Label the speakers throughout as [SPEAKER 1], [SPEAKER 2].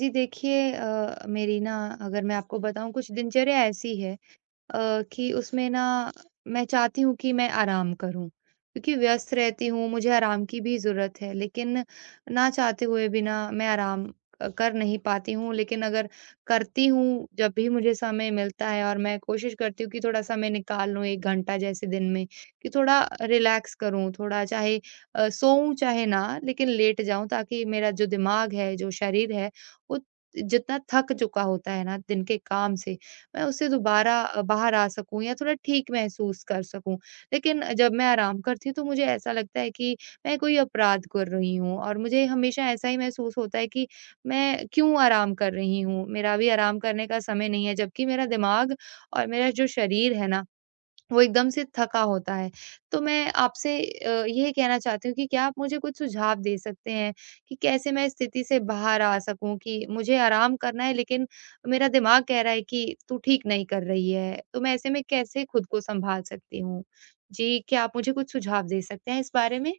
[SPEAKER 1] जी देखिए मेरी ना अगर मैं आपको बताऊँ कुछ दिनचर्या ऐसी है कि उसमें ना मैं चाहती हूँ कि मैं आराम करूँ, क्योंकि व्यस्त रहती हूँ, मुझे आराम की भी ज़रूरत है। लेकिन ना चाहते हुए भी ना मैं आराम कर नहीं पाती हूँ, लेकिन अगर करती हूँ, जब भी मुझे समय मिलता है और मैं कोशिश करती हूँ कि थोड़ा-सा मैं निकाल लूँ 1 घंटा जैसे दिन में, कि थोड़ा रिलैक्स करूँ, थोड़ा चाहे सोऊँ चाहे ना, लेकिन लेट जाऊँ ताकि मेरा जो दिमाग है, जो शरीर है, वो जितना थक चुका होता है ना दिन के काम से, मैं उससे दोबारा बाहर आ सकूँ या थोड़ा ठीक महसूस कर सकूँ। लेकिन जब मैं आराम करती हूँ, तो मुझे ऐसा लगता है कि मैं कोई अपराध कर रही हूँ और मुझे हमेशा ऐसा ही महसूस होता है कि मैं क्यों आराम कर रही हूँ? मेरा अभी आराम करने का समय नहीं है, जबकि मेरा दिमाग और मेरा जो शरीर है ना वो एकदम से थका होता है। तो मैं आपसे ये कहना चाहती हूँ कि क्या आप मुझे कुछ सुझाव दे सकते हैं कि कैसे मैं इस स्थिति से बाहर आ सकूँ कि मुझे आराम करना है लेकिन मेरा दिमाग कह रहा है कि तू ठीक नहीं कर रही है। तो मैं ऐसे में कैसे खुद को सँभाल सकती हूँ? जी, क्या आप मुझे कुछ सुझाव दे सकते हैं इस बारे में?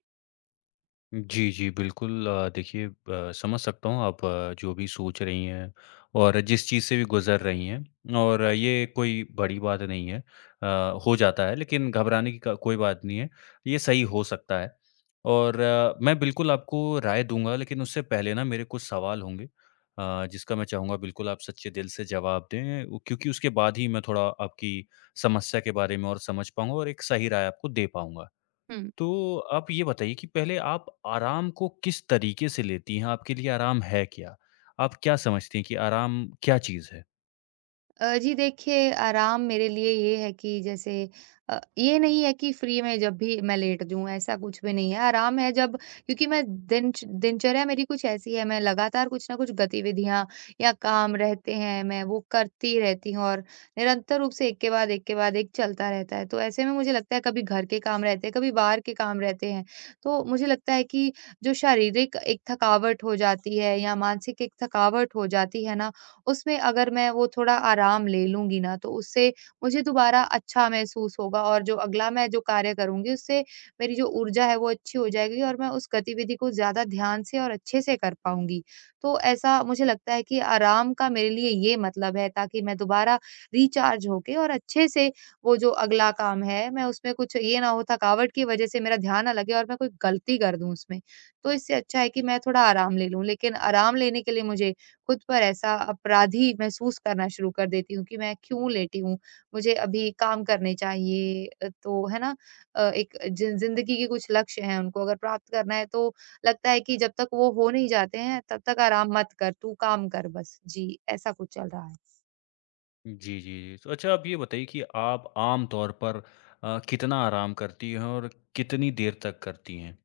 [SPEAKER 2] जी, जी, बिल्कुल देखिए, समझ सकता हूँ आप जो भी सोच रही हैं और जिस चीज़ से भी गुज़र रही हैं और ये कोई बड़ी बात नहीं है। हो जाता है लेकिन घबराने की क कोई बात नहीं है, ये सही हो सकता है। और मैं बिल्कुल आपको राय दूँगा लेकिन उससे पहले ना मेरे कुछ सवाल होंगे, जिसका मैं चाहूँगा बिल्कुल आप सच्चे दिल से जवाब दें उ क्योंकि उसके बाद ही मैं थोड़ा आपकी समस्या के बारे में और समझ पाऊँगा और एक सही राय आपको दे पाऊँगा।
[SPEAKER 1] हुँ।
[SPEAKER 2] तो आप ये बताइए कि पहले आप आराम को किस तरीके से लेती हैं? आपके लिए आराम है क्या? आप क्या समझती हैं कि आराम क्या चीज़ है?
[SPEAKER 1] जी देखिए, आराम मेरे लिए ये है कि जैसे ये नहीं है कि फ्री में जब भी मैं लेट जाऊँ, ऐसा कुछ भी नहीं है। आराम है जब क्योंकि मैं दिनचर्या मेरी कुछ ऐसी है, मैं लगातार कुछ न कुछ गतिविधियाँ या काम रहते हैं, मैं वो करती रहती हूँ और निरंतर रूप से एक के बाद एक के बाद एक चलता रहता है। तो ऐसे में मुझे लगता है कभी घर के काम रहते हैं, कभी बाहर के काम रहते हैं। तो मुझे लगता है कि जो शारीरिक एक थकावट हो जाती है या मानसिक एक थकावट हो जाती है ना, उसमें अगर मैं वो थोड़ा आराम ले लूँगी ना, तो उससे मुझे दोबारा अच्छा महसूस होगा और जो अगला मैं जो कार्य करूँगी, उससे मेरी जो ऊर्जा है, वो अच्छी हो जाएगी और मैं उस गतिविधि को ज़्यादा ध्यान से और अच्छे से कर पाऊँगी। तो ऐसा मुझे लगता है कि आराम का मेरे लिए ये मतलब है, ताकि मैं दोबारा रिचार्ज होके और अच्छे से वो जो अगला काम है, मैं उसमें कुछ ये ना हो, थकावट की वजह से मेरा ध्यान ना लगे और मैं कोई गलती कर दूँ उसमें। तो इससे अच्छा है कि मैं थोड़ा आराम ले लूँ, लेकिन आराम लेने के लिए मुझे खुद पर ऐसा अपराधी महसूस करना शुरू कर देती हूँ कि मैं क्यों लेटी हूँ, मुझे अभी काम करने चाहिए। तो है ना? एक जिन ज़िंदगी के कुछ लक्ष्य हैं, उनको अगर प्राप्त करना है तो लगता है कि जब तक वो हो नहीं जाते हैं, तब तक आराम मत कर, तू काम कर बस। जी, ऐसा कुछ चल रहा है।
[SPEAKER 2] जी, जी, जी। तो अच्छा आप ये बताइए कि आप आम तौर पर कितना आराम करती हैं और कितनी देर तक करती हैं?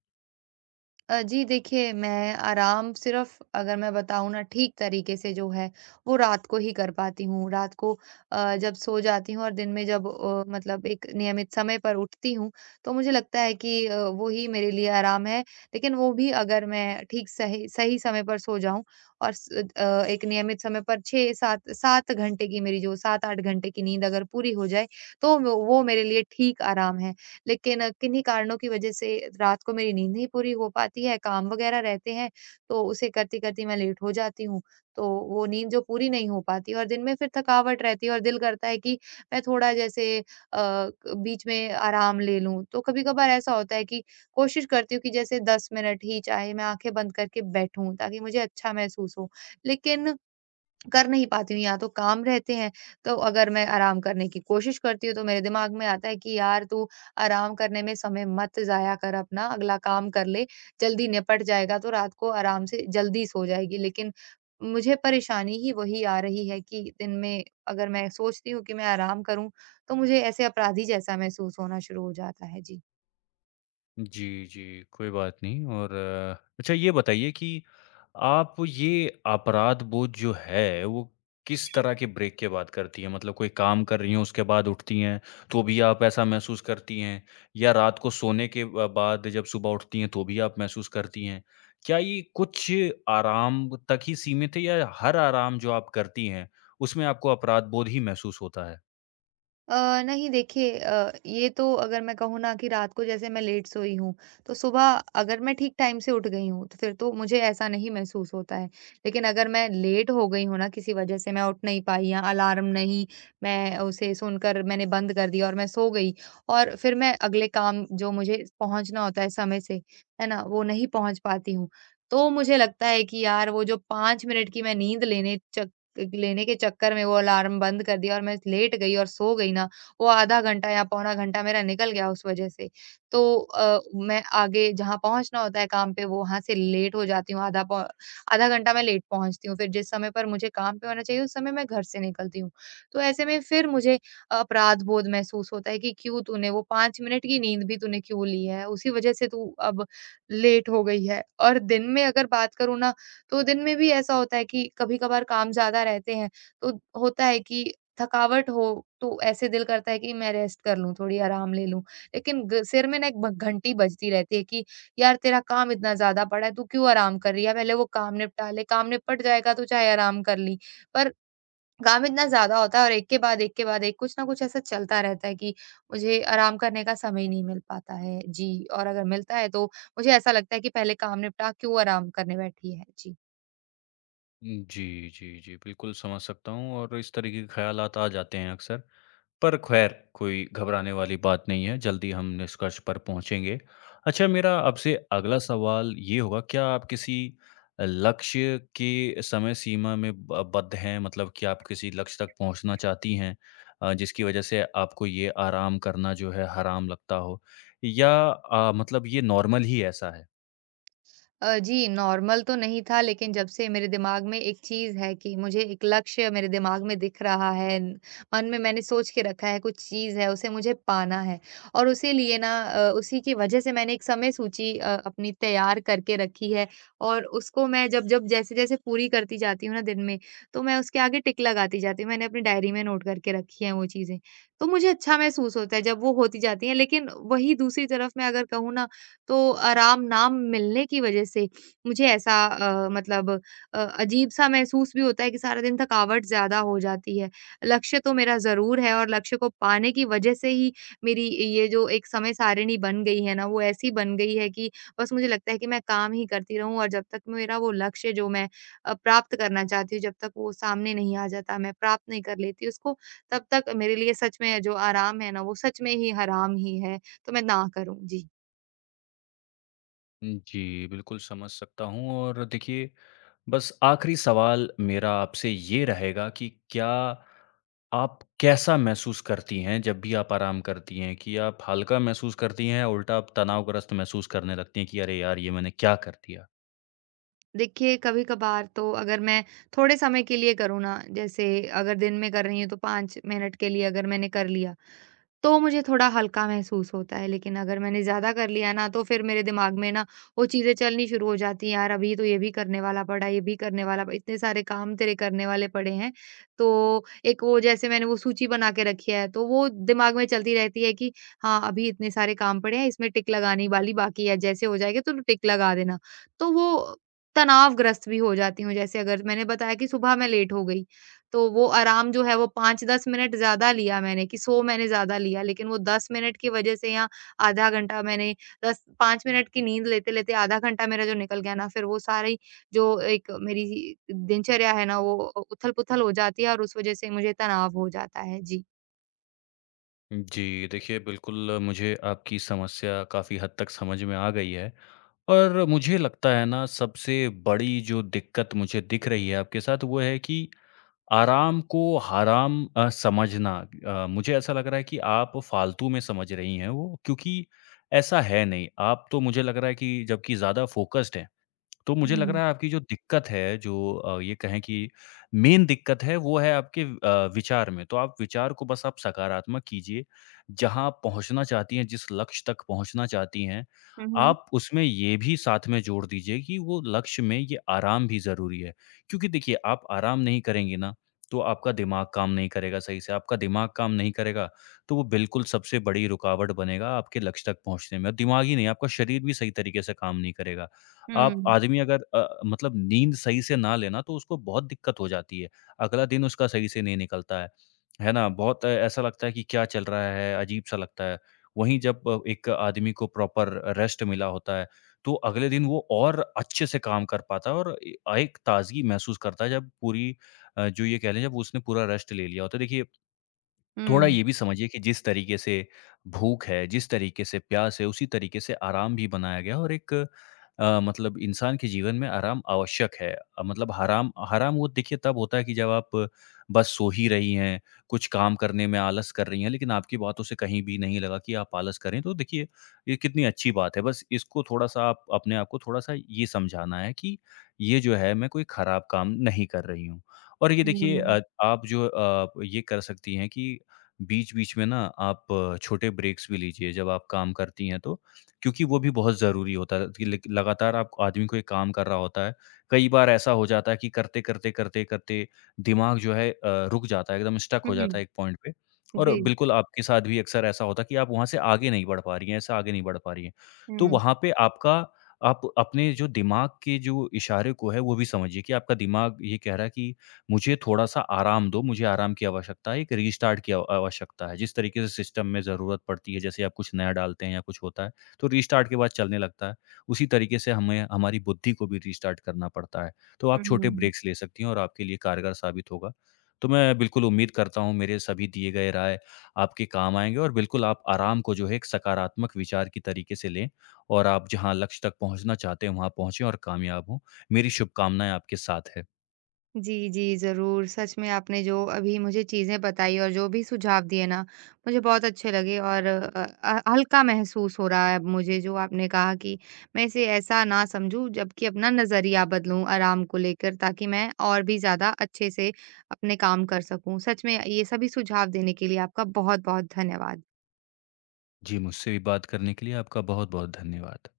[SPEAKER 1] जी देखिए, मैं आराम सिर्फ़ अगर मैं बताऊँ ना ठीक तरीके से जो है, वो रात को ही कर पाती हूँ। रात को जब सो जाती हूँ और दिन में जब मतलब एक नियमित समय पर उठती हूँ, तो मुझे लगता है कि वो ही मेरे लिए आराम है। लेकिन वो भी अगर मैं ठीक सही सही समय पर सो जाऊँ और एक नियमित समय पर 6-7 7 घंटे की मेरी जो 7-8 घंटे की नींद अगर पूरी हो जाए, तो वो मेरे लिए ठीक आराम है। लेकिन किन्हीं कारणों की वजह से रात को मेरी नींद नहीं पूरी हो पाती है, काम वगैरह रहते हैं, तो उसे करती-करती मैं लेट हो जाती हूँ। तो वो नींद जो पूरी नहीं हो पाती और दिन में फिर थकावट रहती है और दिल करता है कि मैं थोड़ा जैसे क बीच में आराम ले लूँ। तो कभी-कभार ऐसा होता है कि कोशिश करती हूँ कि जैसे 10 मिनट ही चाहे मैं आँखें बंद करके बैठूँ ताकि मुझे अच्छा महसूस हो। लेकिन कर नहीं पाती हूँ, या तो काम रहते हैं, तो अगर मैं आराम करने की कोशिश करती हूँ, तो मेरे दिमाग में आता है कि यार तू आराम करने में समय मत ज़ाया कर अपना, अगला काम कर ले, जल्दी निपट जाएगा तो रात को आराम से जल्दी सो जाएगी। लेकिन मुझे परेशानी ही वही आ रही है कि दिन में अगर मैं सोचती हूँ कि मैं आराम करूँ, तो मुझे ऐसे अपराधी जैसा महसूस होना शुरू हो जाता है। जी।
[SPEAKER 2] जी, जी, कोई बात नहीं। और अच्छा ये बताइए कि आप ये अपराध बोध जो है, वो किस तरह के ब्रेक के बाद करती हैं? मतलब कोई काम कर रही हैं, उसके बाद उठती हैं, तो भी आप ऐसा महसूस करती हैं? या रात को सोने के ब बाद जब सुबह उठती हैं, तो भी आप महसूस करती हैं? क्या ये कुछ आराम तक ही सीमित है या हर आराम जो आप करती हैं, उसमें आपको अपराध बोध ही महसूस होता है?
[SPEAKER 1] नहीं देखिए ये तो अगर मैं कहूँ ना कि रात को जैसे मैं लेट सोई हूँ, तो सुबह अगर मैं ठीक टाइम से उठ गई हूँ, तो फिर तो मुझे ऐसा नहीं महसूस होता है। लेकिन अगर मैं लेट हो गई हूँ ना किसी वजह से मैं उठ नहीं पाई या अलार्म नहीं मैं उसे सुनकर मैंने बंद कर दिया और मैं सो गई और फिर मैं अगले काम जो मुझे पहुँचना होता है समय से, है ना? वो नहीं पहुँच पाती हूँ। तो मुझे लगता है कि यार वो जो 5 मिनट की मैं नींद लेने च लेने के चक्कर में वो अलार्म बंद कर दिया और मैं लेट गई और सो गई ना, वो आधा घंटा या पौना घंटा मेरा निकल गया उस वजह से। तो मैं आगे जहाँ पहुँचना होता है काम पे, वो वहाँ से लेट हो जाती हूँ, आधा घंटा मैं लेट पहुँचती हूँ। फिर जिस समय पर मुझे काम पे होना चाहिए, उस समय मैं घर से निकलती हूँ। तो ऐसे में फिर मुझे अपराध बोध महसूस होता है कि क्यों तूने वो 5 मिनट की नींद भी तूने क्यों ली है? उसी वजह से तू अब लेट हो गई है। और दिन में अगर बात करूँ ना तो दिन में भी ऐसा होता है कि कभी-कभार काम ज़्यादा रहते हैं, तो होता है कि थकावट हो, तो ऐसे दिल करता है कि मैं रेस्ट कर लूँ, थोड़ी आराम ले लूँ। लेकिन ग सिर में ना एक ब घंटी बजती रहती है कि यार तेरा काम इतना ज़्यादा पड़ा है, तू क्यों आराम कर रही है? पहले वो काम निपटा ले, काम निपट जाएगा तो चाहे आराम कर ली। पर काम इतना ज़्यादा होता है और एक के बाद एक के बाद एक कुछ ना कुछ ऐसा चलता रहता है कि मुझे आराम करने का समय नहीं मिल पाता है। जी, और अगर मिलता है तो मुझे ऐसा लगता है कि पहले काम निपटा, क्यों आराम करने बैठी है? जी।
[SPEAKER 2] जी, जी, जी। बिल्कुल समझ सकता हूँ और इस तरीके के ख़्यालात आ जाते हैं अक्सर। पर ख़ैर कोई घबराने वाली बात नहीं है, जल्दी हम निष्कर्ष पर पहुँचेंगे। अच्छा मेरा आपसे अगला सवाल ये होगा, क्या आप किसी लक्ष्य के समय सीमा में ब बद्ध हैं? मतलब कि आप किसी लक्ष्य तक पहुँचना चाहती हैं जिसकी वज़ह से आपको ये आराम करना जो है हराम लगता हो या मतलब ये नॉर्मल ही ऐसा है?
[SPEAKER 1] जी, नॉर्मल तो नहीं था लेकिन जब से मेरे दिमाग में एक चीज़ है कि मुझे एक लक्ष्य मेरे दिमाग में दिख रहा है, मन में मैंने सोच के रखा है, कुछ चीज़ है उसे मुझे पाना है और उसी लिए ना उसी की वजह से मैंने एक समय सूची अपनी तैयार करके रखी है और उसको मैं जब-जब, जैसे-जैसे पूरी करती जाती हूँ ना दिन में, तो मैं उसके आगे टिक लगाती जाती हूँ। मैंने अपनी डायरी में नोट करके रखी हैं वो चीज़ें। तो मुझे अच्छा महसूस होता है जब वो होती जाती हैं लेकिन वही दूसरी तरफ मैं अगर कहूँ ना तो आराम ना मिलने की वजह से मुझे ऐसा मतलब अजीब-सा महसूस भी होता है कि सारा दिन थकावट ज़्यादा हो जाती है। लक्ष्य तो मेरा ज़रूर है और लक्ष्य को पाने की वजह से ही मेरी ये जो एक समय सारिणी बन गई है ना, वो ऐसी बन गई है कि बस मुझे लगता है कि मैं काम ही करती रहूँ और जब तक मेरा वो लक्ष्य जो मैं प्राप्त करना चाहती हूँ, जब तक वो सामने नहीं आ जाता, मैं प्राप्त नहीं कर लेती उसको, तब तक मेरे लिए सच में जो आराम है ना, वो सच में ही हराम ही है। तो मैं ना करूँ। जी।
[SPEAKER 2] जी, बिल्कुल समझ सकता हूँ और देखिए, बस आखिरी सवाल मेरा आपसे ये रहेगा कि क्या आप कैसा महसूस करती हैं जब भी आप आराम करती हैं? कि आप हल्का महसूस करती हैं या उल्टा आप तनावग्रस्त महसूस करने लगती हैं कि अरे यार! ये मैंने क्या कर दिया?
[SPEAKER 1] देखिए, कभी-कभार तो अगर मैं थोड़े समय के लिए करूँ ना, जैसे अगर दिन में कर रही हूँ तो 5 मिनट के लिए अगर मैंने कर लिया, तो मुझे थोड़ा हल्का महसूस होता है, लेकिन अगर मैंने ज़्यादा कर लिया ना तो फिर मेरे दिमाग में ना वो चीज़ें चलनी शुरू हो जाती हैं, यार अभी तो ये भी करने वाला पड़ा, ये भी करने वाला प इतने सारे काम तेरे करने वाले पड़े हैं। तो एक वो जैसे मैंने वो सूची बना के रखी है, तो वो दिमाग में चलती रहती है कि हाँ, अभी इतने सारे काम पड़े हैं, इसमें टिक लगाने वाली बाकी है, जैसे हो जाएगा तो टिक लगा देना। तो वो तनावग्रस्त भी हो जाती हूँ, जैसे अगर मैंने बताया कि सुबह मैं लेट हो गई, तो वो आराम जो है वो 5-10 मिनट ज़्यादा लिया मैंने कि सो मैंने ज़्यादा लिया लेकिन वो 10 मिनट की वज़ह से या आधा घंटा मैंने 10 5 मिनट की नींद लेते-लेते आधा घंटा मेरा जो निकल गया ना, फिर वो सारी जो एक मेरी दिनचर्या है ना, वो उ उथल-पुथल हो जाती है और उस वज़ह से मुझे तनाव हो जाता है। जी।
[SPEAKER 2] जी, देखिए, बिल्कुल मुझे आपकी समस्या काफ़ी हद तक समझ में आ गई है। और मुझे लगता है ना सबसे बड़ी जो दिक्कत मुझे दिख रही है आपके साथ वो है कि आराम को हराम समझना। मुझे ऐसा लग रहा है कि आप फालतू में समझ रही हैं वो, क्योंकि ऐसा है नहीं। आप तो मुझे लग रहा है कि जबकि ज़्यादा फ़ोकस्ड हैं। तो मुझे लग
[SPEAKER 1] हुँ।
[SPEAKER 2] रहा है आपकी जो दिक्कत है, जो ये कहें कि मेन दिक्कत है, वो है आपके विचार में। तो आप विचार को बस आप सकारात्मक कीजिए। जहाँ आप पहुँचना चाहती हैं, जिस लक्ष्य तक पहुँचना चाहती हैं,
[SPEAKER 1] हुँ, हुँ।
[SPEAKER 2] आप उसमें ये भी साथ में जोड़ दीजिए कि वो लक्ष्य में ये आराम भी ज़रूरी है। क्योंकि देखिए, आप आराम नहीं करेंगी ना, तो आपका दिमाग काम नहीं करेगा सही से। आपका दिमाग काम नहीं करेगा, तो वो बिल्कुल सबसे बड़ी रुकावट बनेगा आपके लक्ष्य तक पहुँचने में। और दिमाग ही नहीं, आपका शरीर भी सही तरीके से काम नहीं करेगा।
[SPEAKER 1] हुँ,
[SPEAKER 2] आप
[SPEAKER 1] हुँ,
[SPEAKER 2] आदमी अगर मतलब नींद सही से ना लेना तो उसको बहुत दिक्कत हो जाती है। अगला दिन उसका सही से नहीं निकलता है। है ना? बहुत ऐसा लगता है कि क्या चल रहा है, अजीब-सा लगता है। वहीं जब एक आदमी को प्रॉपर रेस्ट मिला होता है, तो अगले दिन वो और अच्छे से काम कर पाता है और एक ताज़गी महसूस करता है जब पूरी जो ये कह लें जब उसने पूरा रेस्ट ले लिया होता है। देखिए, थोड़ा ये भी समझिए कि जिस तरीके से भूख है, जिस तरीके से प्यास है, उसी तरीके से आराम भी बनाया गया है और एक मतलब इंसान के जीवन में आराम आवश्यक है। मतलब हराम हराम वो देखिए तब होता है कि जब आप बस सो ही रही हैं, कुछ काम करने में आलस कर रही हैं, लेकिन आपकी बातों से कहीं भी नहीं लगा कि आप आलस करें। तो देखिए, ये कितनी अच्छी बात है। बस इसको थोड़ा-सा आप अपने आप को थोड़ा-सा ये समझाना है कि ये जो है मैं कोई खराब काम नहीं कर रही हूँ। और ये देखिए,
[SPEAKER 1] हुँ,
[SPEAKER 2] आप जो ये कर सकती हैं कि बीच-बीच में ना आप छोटे ब्रेक्स भी लीजिए जब आप काम करती हैं तो, क्योंकि वो भी बहुत ज़रूरी होता है कि लेक लगातार आप आदमी कोई काम कर रहा होता है। कई बार ऐसा हो जाता है कि करते दिमाग जो है रुक जाता है, एकदम स्टक हो
[SPEAKER 1] हुँ,
[SPEAKER 2] जाता है एक पॉइंट पे और
[SPEAKER 1] जी।
[SPEAKER 2] बिल्कुल आपके साथ भी अक्सर ऐसा होता है कि आप वहाँ से आगे नहीं बढ़ पा रही हैं, ऐसे आगे नहीं बढ़ पा रही हैं। तो
[SPEAKER 1] हुँ,
[SPEAKER 2] वहाँ पे आपका आप अपने जो दिमाग के जो इशारे को है वो भी समझिए कि आपका दिमाग ये कह रहा है कि मुझे थोड़ा-सा आराम दो, मुझे आराम की आवश्यकता है, एक रीस्टार्ट की आव आवश्यकता है। जिस तरीके से सिस्टम में ज़रूरत पड़ती है, जैसे आप कुछ नया डालते हैं या कुछ होता है, तो रीस्टार्ट के बाद चलने लगता है। उसी तरीके से हमें हमारी बुद्धि को भी रीस्टार्ट करना पड़ता है। तो आप छोटे
[SPEAKER 1] हुँ।
[SPEAKER 2] ब्रेक्स ले सकती हैं और आपके लिए कारगर साबित होगा। तो मैं बिल्कुल उम्मीद करता हूँ मेरे सभी दिए गए राय आपके काम आएँगे और बिल्कुल आप आराम को जो है एक सकारात्मक विचार की तरीके से लें और आप जहाँ लक्ष्य तक पहुँचना चाहते हैं, वहाँ पहुँचे और कामयाब हों। मेरी शुभकामनाएँ आपके साथ है।
[SPEAKER 1] जी, जी, ज़रूर। सच में आपने जो अभी मुझे चीज़ें बताई और जो भी सुझाव दिए ना, मुझे बहुत अच्छे लगे और हल्का महसूस हो रहा है अब मुझे जो आपने कहा कि मैं इसे ऐसा ना समझूँ जबकि अपना नज़रिया बदलूँ आराम को लेकर ताकि मैं और भी ज़्यादा अच्छे से अपने काम कर सकूँ। सच में ये सभी सुझाव देने के लिए आपका बहुत-बहुत धन्यवाद।
[SPEAKER 2] जी, मुझसे भी बात करने के लिए आपका बहुत-बहुत धन्यवाद।